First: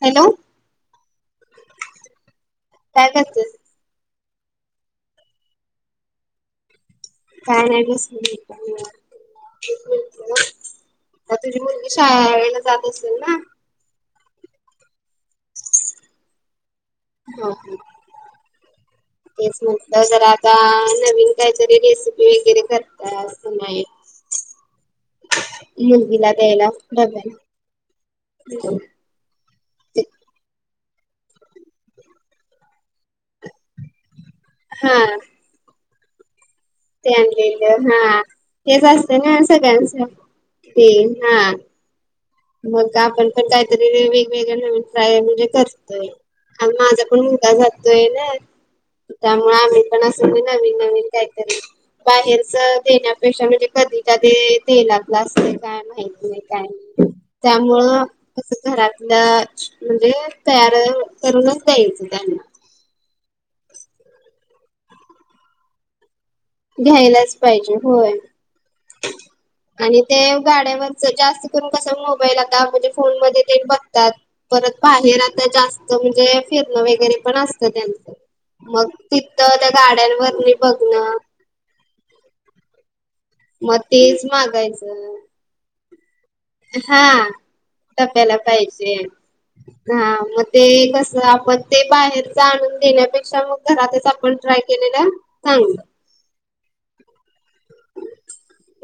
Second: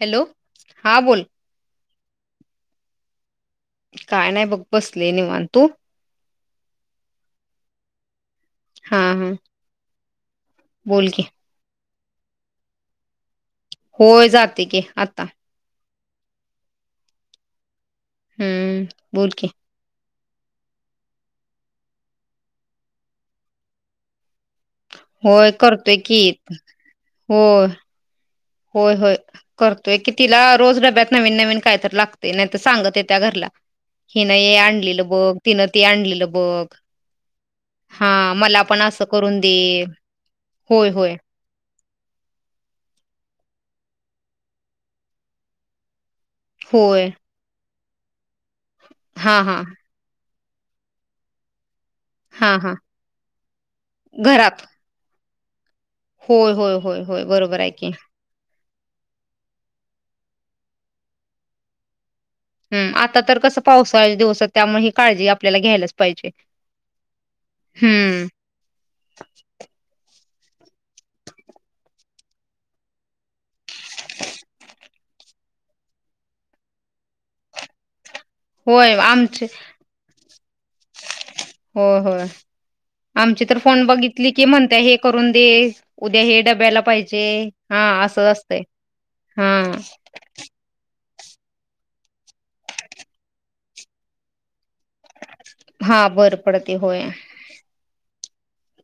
Hello! हा बोल. काय करतेस? काय नाही बघ बसले निवांत, तु? काय नाय बसले मी पण. हा हा. [unintelligible] बोल की. तुझी मुलगी शाळेला जात असेल ना. होय जाते की आता. हा [unintelligible] हम्म. बोल की तेच मन. द जरा आता नवीन काहीतरी रेसिपी वगैरे करत्यात का नाही. होय करतोय की मुलगी ला द्यायला डब्याला. होय होय होय. करतोय की तिला रोज डब्यात नवीन नवीन काय तर लागते नाही तर सांगत येत्या घरला. हिनं हे हा आणलेलं बघ तिनं ते आणलेलं बघ. ते आणलेलं हा मला पण तेच असं असते ना करून दे, सगळ्यांच होय ते होय. हा मग आपण पण काहीतरी वेगवेगळ नवीन ट्राय म्हणजे करतोय आणि माझं होय पण त्या जातोय ना, हा त्यामुळ हा आम्ही पण असल नवीन नवीन काय तरी हा बाहेरच हा देण्यापेक्षा म्हणजे कधी कधी घरात तेलातलं असतय काय माहित. होय होय होय होय, बरोबर आहे‌ की. तस घरातलं म्हणजे तयार करूनच द्यायचं त्याना. हम् आता तर कसं पावसाळ दिवसात त्यामुळ ही काळजी आपल्याला घ्यायलाच पाहिजे. घ्यायलाच पाहिजे होय. हम्म, आणि ते गाड्यावरच जास्त करून कस मोबाईल आता म्हणजे फोन मध्ये ते बघ तात परत बाहेर आता जास्त म्हणजे फिरणं वगैरे पण असतं त्यांचं. मग होय आमचे तिथं त्या गाड्यांवर नी बघणं. होय, होय, आमची तर मग फोन तेच बघितली की म्हणते हे मागायचं. करून- ये, उद्या ये. डब्याला पाहिजे, हा हा असं डब्याला असतय पाहिजे. हा. हा मग ते कस आपण ते बाहेरच आणून देण्यापेक्षा, मग घरातच आपण- ट्राय केलेलं चांगलं. हां बर. पडते होय.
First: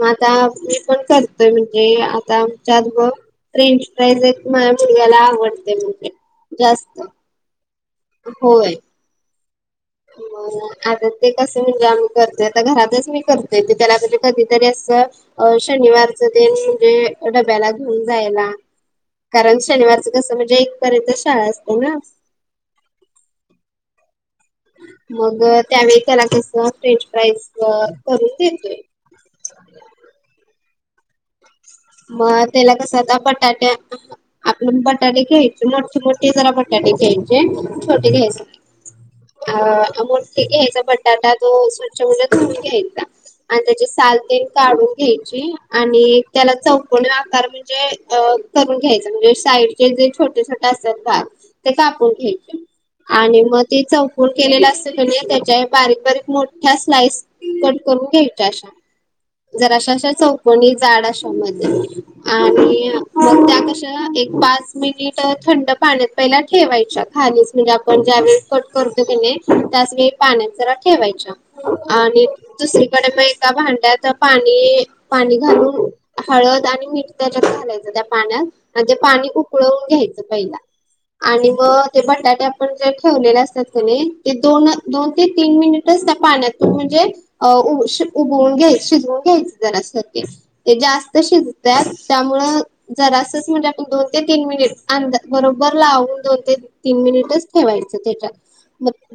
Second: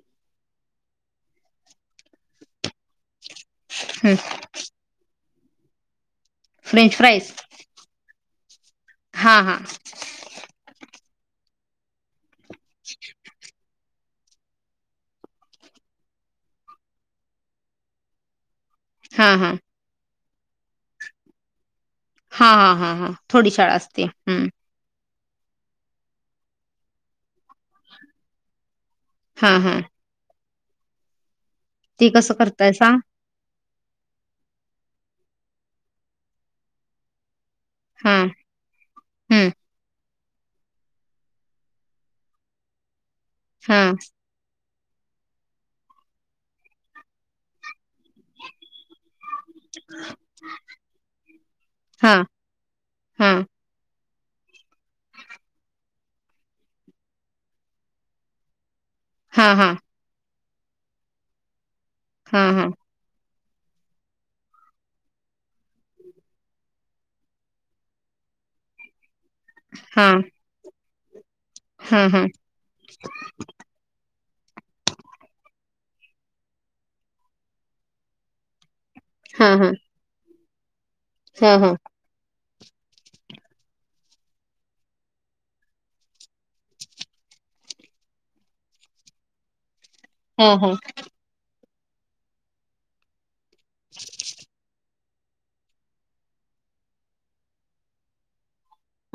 मग आता मी पण करतोय म्हणजे, आता आमच्यात बघ फ्रेंच हं फ्राईज- माया मुलग्याला आवडते म्हण ते. French fries. होय. हा, हा. म आता ते कस म्हणजे आम्ही करते, आता घरातच मी करत- नाही तर, त्याला म्हणजे कधीतरी असं- अ.. शनिवारच तेन म्हणजे डब्याला घेऊन जायला. हा, हा. कारण, शनिवारचं कसं म्हणजे एकपर्यंत शाळा असते ना. हा, हा, हा, हा थोडी शाळा असते. हम्. मग त्यावेळी त्याला कस फ्रेंच प्राईज करून देतोय. हा, हा. ती कसं मग तेला करतायसा? कस, आता बटाट्या- आपल्या बटाटे घ्यायचे मोठे, मोठे जरा बटाटे घ्यायचे, छोटे हा, घ्यायचे हं, नाही. अ. मोठे घ्यायचा बटाटा तो स्वच्छ म्हणजे धुऊन घ्यायचा. आणि हा, त्याची हम्म साल तेन काढून घ्यायची आणि त्याला- चौकोनी आकार म्हणजे अ.. करून घ्यायचा म्हणजे- साईडचे जे छोटे, छोटे असतात भाग, ते कापून हा, घ्यायचे. हा, आणि मग ते चौकून केलेलं असतं कनी, त्याच्या बारीक, बारीक मोठ्या स्लाईस- कट करून घ्यायच्या अशा. हा, हा. जरशा अशा चौकणी जाड अशामध्ये हा, हा, हा, आणि मग त्या- एक पाच मिनिट थंड पाण्यात पहिला ठेवायच्या खालीच म्हणजे, आपण ज्या वेळेस- करतो की नाही - त्यासनी हा, पाण्यात जरा ठेवायच्या हा, हा, हा, आणि दुसरीकडे मग एका भांड्यात- पाणी, पाणी घालून हळद आणि मीठ त्याच्यात घालायचं, त्या पाण्यात- आणि ते पाणी हा, हा, उकळवून घ्यायचं पहिला आणि हा, हा, मग- ते बटाटे आपण जे ठेवलेले असतात कनी, ते दोन, दोन ते तीन मिनिटच त्या पाण्यातून म्हणजे- अ उक- शिज- उभवून घ्यायच, शिजवून घ्यायच जरास. हा, ते हा. जास्त शिजत्यात, त्यामुळे जरासच म्हणजे, आपण दोन ते तीन मिनिट- अंदाजे बरोबर लावून दोन ते तीन मिनिटच ठेवायचं त्याच्यात.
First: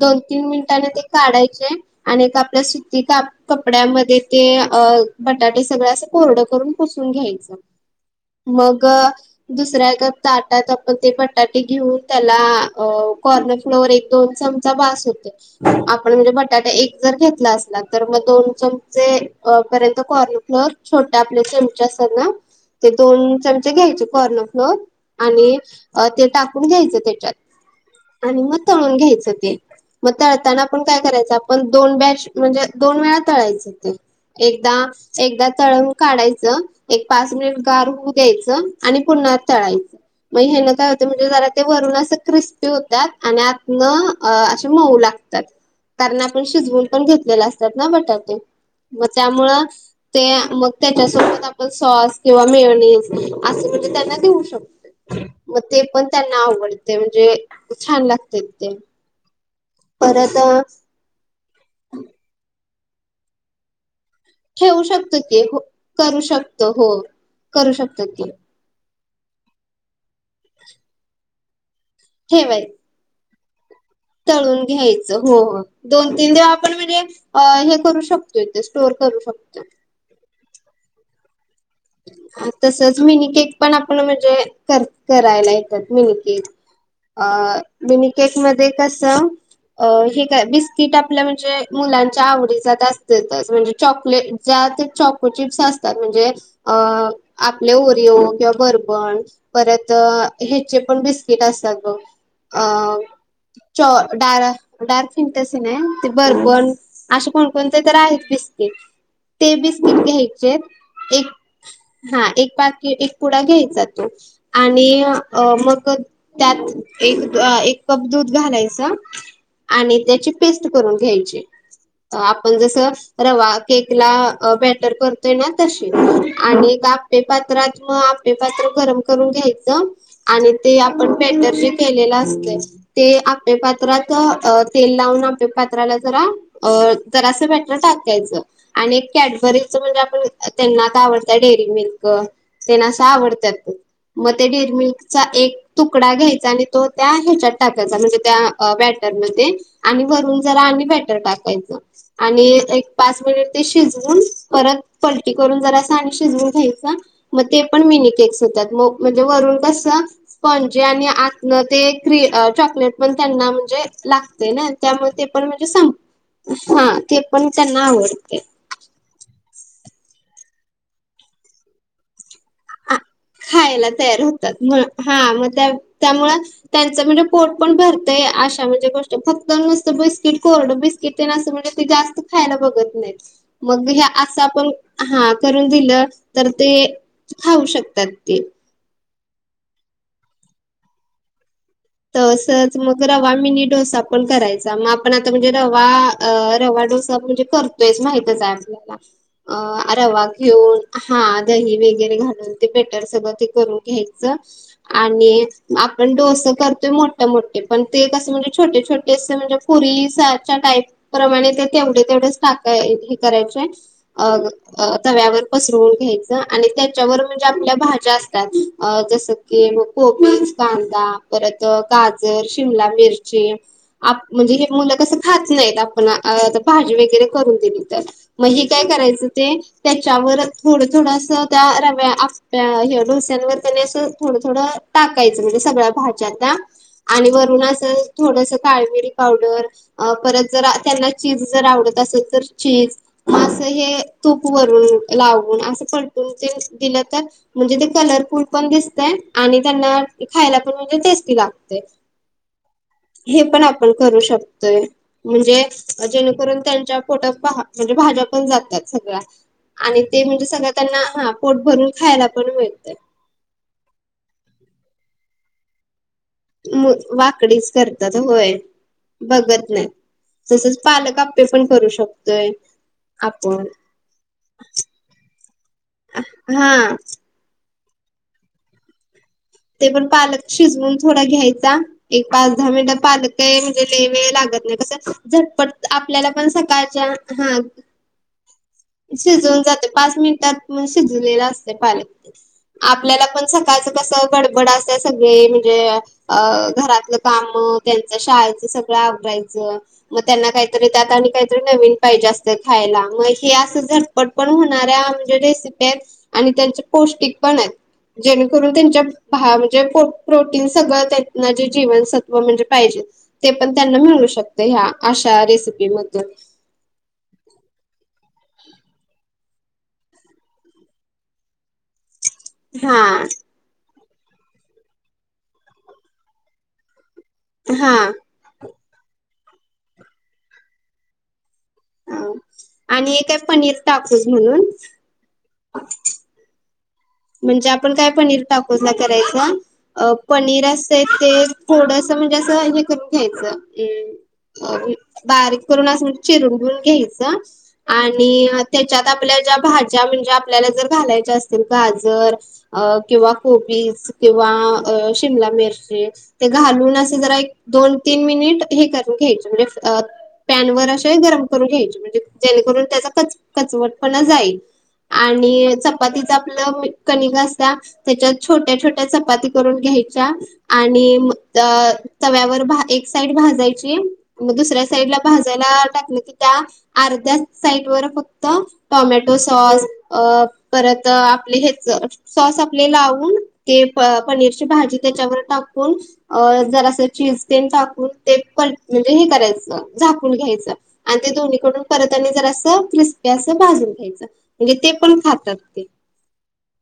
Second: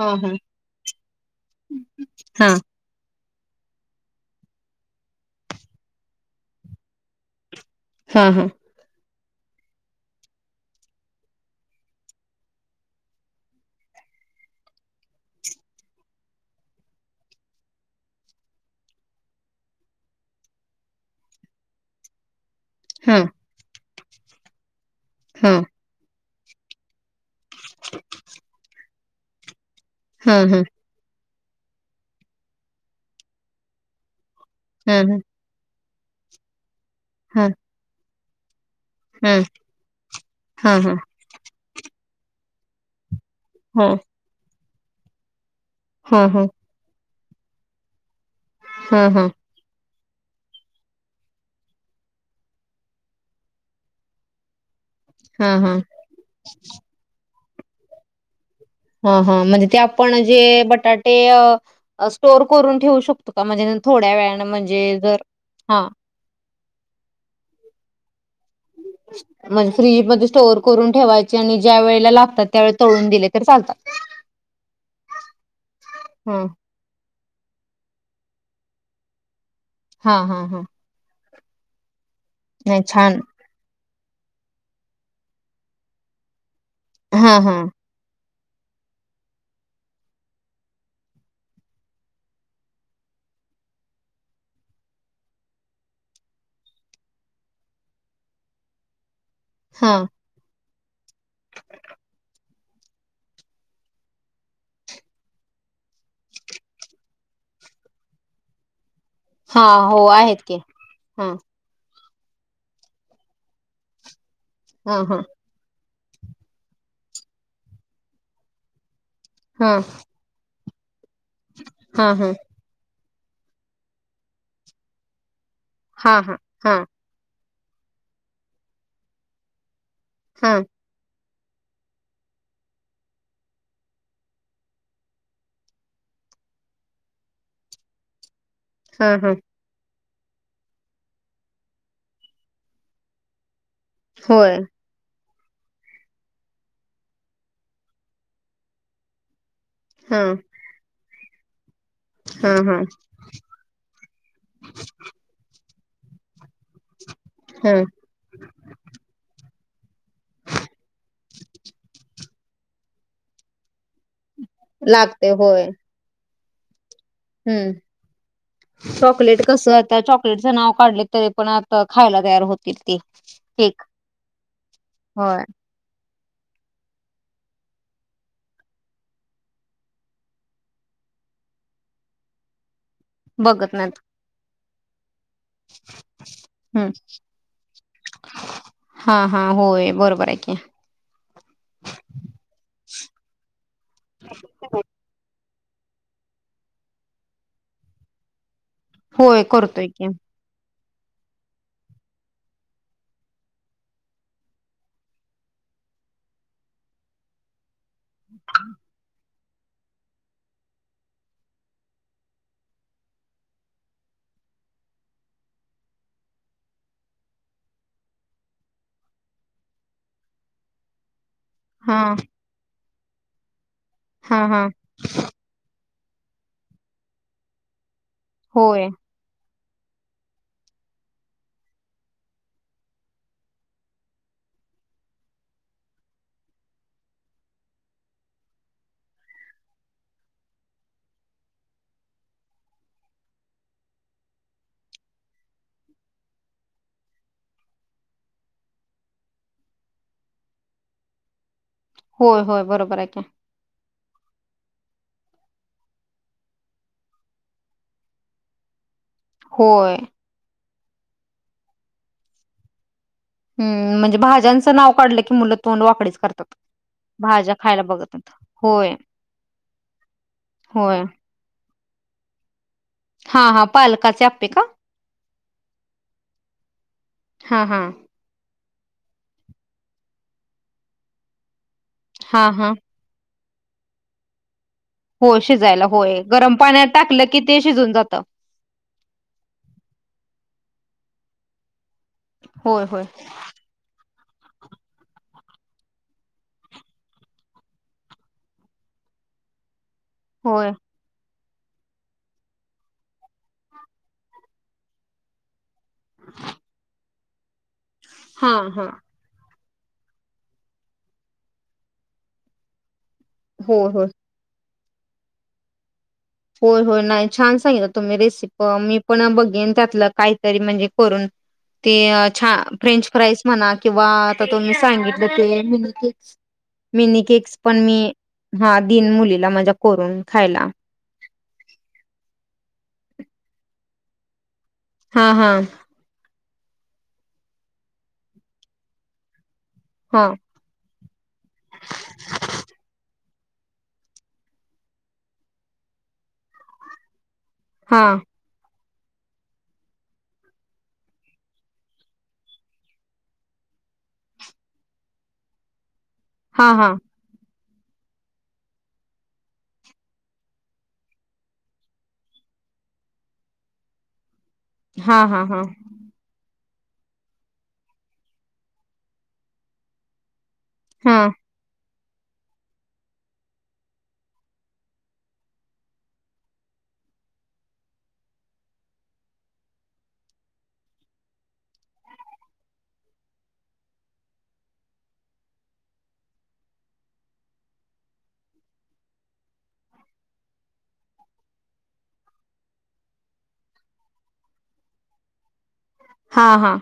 हा, दोन, हा, तीन मिनिटांने ते काढायचे आणि एक आपल्या सुती काप- कपड्यामध्ये ते अ बटाटे सगळे असं कोरडं करून पुसून घ्यायचं. हा, हा. मग- दुसऱ्या एका ताटात आपण ते बटाटे घेऊन त्याला कॉर्न- फ्लेवर एक, दोन चमचा बास होतय. आपण म्हणजे बटाटे एक जर घेतला असला तर, मग दोन चमचे पर्यंत कॉर्न फ्लोअर- छोट्या आपल्या चम- तसं ना. ते दोन चमचे घ्यायचे. कॉर्नर फ्लोअर आणि ते टाकून घ्यायचं त्याच्यात. आणि मग तळून घ्यायचं ते. मग तळताना हा, पण काय करायचं आपण. दोन बॅश, म्हणजे दोन वेळा तळायचं ते. हा, हा, एकदा- एकदा तळून काढायचं. एक पाच हा, मिनिट गार होऊ द्यायचं. आणि पुन्हा हा. तळायचं. मग हा हेन काय हा होते, म्हणजे जरा ते वरून असं क्रिस्पी होतात. आणि आत हो न असे मऊ लागतात. कारण, हो आपण हो शिजवून ण घेतलेले असतात ना बटाटे. मग हा हा त्यामूळं, ते मग त्यांच्यासोबत आपण सॉस किंवा मेओनीज. असं म्हणजे त्यांना देऊ शक हा मग हा ते पण त्यांना आवडतय. म्हणजे छान लागतेत ते. हा, हा. म्हणजे ते आपण परत जे, बटाटे स्टोअर करून ठेवू शकतो का? म्हणजे नंतर ठेवू शकतो की. हो, करू शकतो. हो, करू शकतो की. म्हणज फ्रीजमध्ये स्टोअर करून ठेवायचे. आणि ज्या वेळेला लागतात. ठेवाय त्यावेळी तळून दिले, तर चालतात. तळून घ्यायचं. हो, हो. दोन- ह तीन देव आपण म्हणजे अ हे करू शकतोय. ते स्टोअर करू शकतोय. हा, हा, हा. नाही तसच छान मीनी केक पण आपण म्हणजे, कर - करायला येतात. मिनि के अ हा हा मिनी केक मध्ये कसं अ हे काय, बिस्किट आपल्या म्हणजे, मुलांच्या आवडीचं आता असतेतच. म्हणजे चॉकलेट ज्या ते चॉको चिप्स असतात. म्हणजे अ आपले ओरियओ किंवा बर्बण. परत हा ह्याचे पण बिस्कि किट असतात बघ. अ चॉ ड डार्क फिंटसी नाही. ते बरबण असे कोणकोणते तर आहेत बिस्किट. ते हा बिस्किट हो आहेत की घ्यायचेत. हा एक हा एक पाकी, एक पुडा घ्यायचा तो. आणि हा हा अ मग त्यात एक अ एक कप दूध घालायचं. हा आणि त्याची पेस्ट करून घ्यायची. हा हा आपण जसं रवा, केकला बॅटर करतोय ना तशी. हा हा आणि हा एक आपेपात्रात. मग आपेपात्र गरम करून घ्यायचं आणि हा तेआप्पे पण बेटर जे केलेला असतय ते आप्पे पात्रात, तेल लावून आप्पे पात्राला जरा अ तर असं बेटर टाकायचं. आणि एक हा हा कॅडबरीचं म्हणजे, आपण त्यांना आता आवडत त्या डेअरी मिल्क, तेन असं आवडतात. मग त्या होय डेअरी मिल्क चा एक तुकडा घ्यायचा. आणि तो त्या ह्याच्यात टाकायचा. म्हणजे त्या बॅटरमध्ये आणि हा भरून जरा आणि बॅटर टाकायच. आणि हा हा एक पाच मिनिट ते शिजवून, परत पलटी करून जरासं आणि शिजवून घ्यायचा. मग ते हा पण मिनी केेक्स होतात. मग म्हणजे वरुण कसं पणजे आणि आतन ते, क्री चॉकलेट पण त्यांना म्हणजे लाग ते ना. त्यामुळे ते लागते पण होय म्हणजे, संप, हा ते पण हम्म त्यांना आवडते. चॉकलेट कस आता, चॉकलेटचं नाव काढले तरी, पण आता खायला तयार होत तील आ- ती. खायला तयार होतात. म हा होय मग त्या त्यामुळं त्यांचं म्हणजे पोट पण भरतय. अशा म्हणजे गोष्ट. फक्त नसतं बिस्किट कोरडं बस् किट न ते असं म्हणजे ते, जास्त खायला बघत नाहीत. बघत मग नाहीत असं आपण हा करून दिलं तर ते हम्म खाऊ शकतात. ते. हा हा. होय बरोबर आहे की. तसच मग रवा मिनी डोसा पण करायचा. मग आपण आता म्हणजे रवा रवा डोसा म्हणजे करतोयच माहितच आहे आपल्याला. होय करतोय अ की रवा. घेऊन. हा. दही वगैरे घालून ते बेटर सगळं ते करून घ्यायचं. आणि आपण डोस करतो. तो मोठ्या मोठे पण ते कसं म्हणजे छोटे छोटे असे तुरलिसाच्या टाईप प्रमाणे ते तेवढे तेवढेच टाका हे करायचे अ. अ तव्यावर पसरवून घ्यायचं आणि त्याच्यावर म्हणजे आपल्या भाज्या असतात. जसं. की कोबीच, कांदा परत हा गजर, शिमला मिरची. आप हा म्हणजे हा हे मुलं कस खा खातच नाहीत. आपण भाजी वगैरे करून दिली तर, मग हे काय होय करायचं ते. त्याच्यावर थोडं थोडं अस त्या रव्या आप्या ह डोस्यांवर त्यानी असं थोडं थोडं टाकायचं म्हणजे सगळ्या भाज्याना आणि वरून असं थोडस काळमिरी पावडर. अ परत जर त्यांना चीज जर आवडत असेल तर चीज. म असं हे तूप वरून लावून असं पलटून ते दिलं तर म्हणजे ते कलरफुल पण दिसतय आणि त्यांना खायला पण म्हणजे टेस्टी लागते. होय होय बरोबर आहे की. हे पण आपण करू शकतोय. म्हणजे जेणेकरून त्यांच्या पोट म्हणजे भाज्या पण जात्यात सगळ्या. होय आणि ते म्हणजे सगळं त्यांना हा. पोट भरून खायला पण मिळत. हम म्हणजे भाज्यांचं नाव काढलं की मुलं तोंड वाकडीच करतात. भाज्या वाकडीच खायला बघत करतात नाहीत होय बघत नाही तसच होय पालक. ते पण करू शकतोय. हा हा आपण. पालकाचे आप्पे का हा. हा हा. ते पण पालक शिजवून थोडा घ्यायचा. एक हा पाच हा दहा मिनटात. पालक काय म्हणजे लई वेळ लागत नाही. होय झटपट शिजायला होय आपल्याला पण गरम पाण्यात सकाळच्या टाकलं की हा. ते शिजून जातं शिजवून जाते पाच मिनिटात पण शिजलेला असते पालक होय होय आपल्याला पण. सकाळचं कस गडबड असत्या सगळे म्हणजे. अ घरातलं काम त्यांच शाळेचं सगळं आवरायचं मग त्यांना होय काहीतरी. त्यात आणि काहीतरी नवीन पाहिजे असत खायला. मग हे असं झटपट पण होणाऱ्या म्हणजे रेसिपी आहेत. आणि त्यांचे पौष्टिक पण आहेत हा जेणेकरून हा त्यांच्या. भा म्हणजे प्रोटीन सगळं त्यांना जे जीवनसत्व म्हणजे पाहिजे. ते पण होय त्यांना होय मिळू शकते ह्या अशा रेसिपीमधून. हो हो. नाही छान सांगित तुम्ही रेसिप. मी पण बघेन त्यातलं काहीतरी म्हणजे करून. ते छान हा फ्रेंच फ्राईज. म्हणा किंवा आता तु्ही सांगितलं ते मिनी केक्स मिनी केेक्स पण मी. हा हा दिन मुलीला माझा करून खायला. आणि एक आहे पनीर टाकूज म्हणून. हा हा. म्हणजे आपण काय पनीर टाकून नाही करायच. अ हा पनीर अस असतय. ते थोडस म्हणजे असं हे करून घ्यायचं. हम. अ बारीक करून अस म्ह चिरून बून घ्यायचं. हा आणि त्याच्यात आपल्या ज्या भाज्या म्हणजे आपल्याला जर घालायच्या असतील. गाजर अ किंवा कोबीज किंवा शिमला मिरची ते हा हा घालून असे जरा एक दोन तीन मिनिट हे करुन घ्यायचे म्हणजे अ पॅन वर अशे गरम करून घ्यायचे म्हणजे जेणेकरून त्याचा कच कचवटपणा जाईल. हा हा हा आणि चपातीचा प्लम कणिग असत्या त्याच्यात छोट्या-छोट्या चपाती करून घ्यायच्या. आणि हा म त तव्यावर एक साइड भाजायची. मग दुसऱ्या साईडला भाजायला टाकलं की त्या अर्ध्या साईड वर फक्त टोमॅटो सॉस अ परत त आपली हेच. सॉस आपले लावून ते पनीरची भाजी त्याच्यावर टाकून अ जरासं चिज तेन टाकून ते पल म्हणजे हे करायचं झाकून घ्यायचं. आणि ते दोन्हीकडून परत आणि जरासं क्रिस्पी असं भाजून घ्यायचं. म्हणजे ते पण खातात ते. हा हा.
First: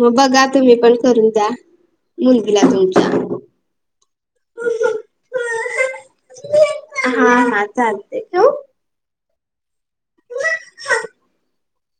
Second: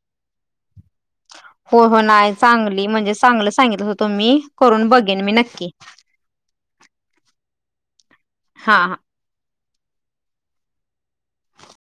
म बघा तुम्ही पण. करून द्या हो हो नाही मुलगीला चांगली म्हणजे तुमच्या चांगलं सांगितला तुम्ही करून बघेन मी नक्की. हा हा चालतय ठेवू. हां हां.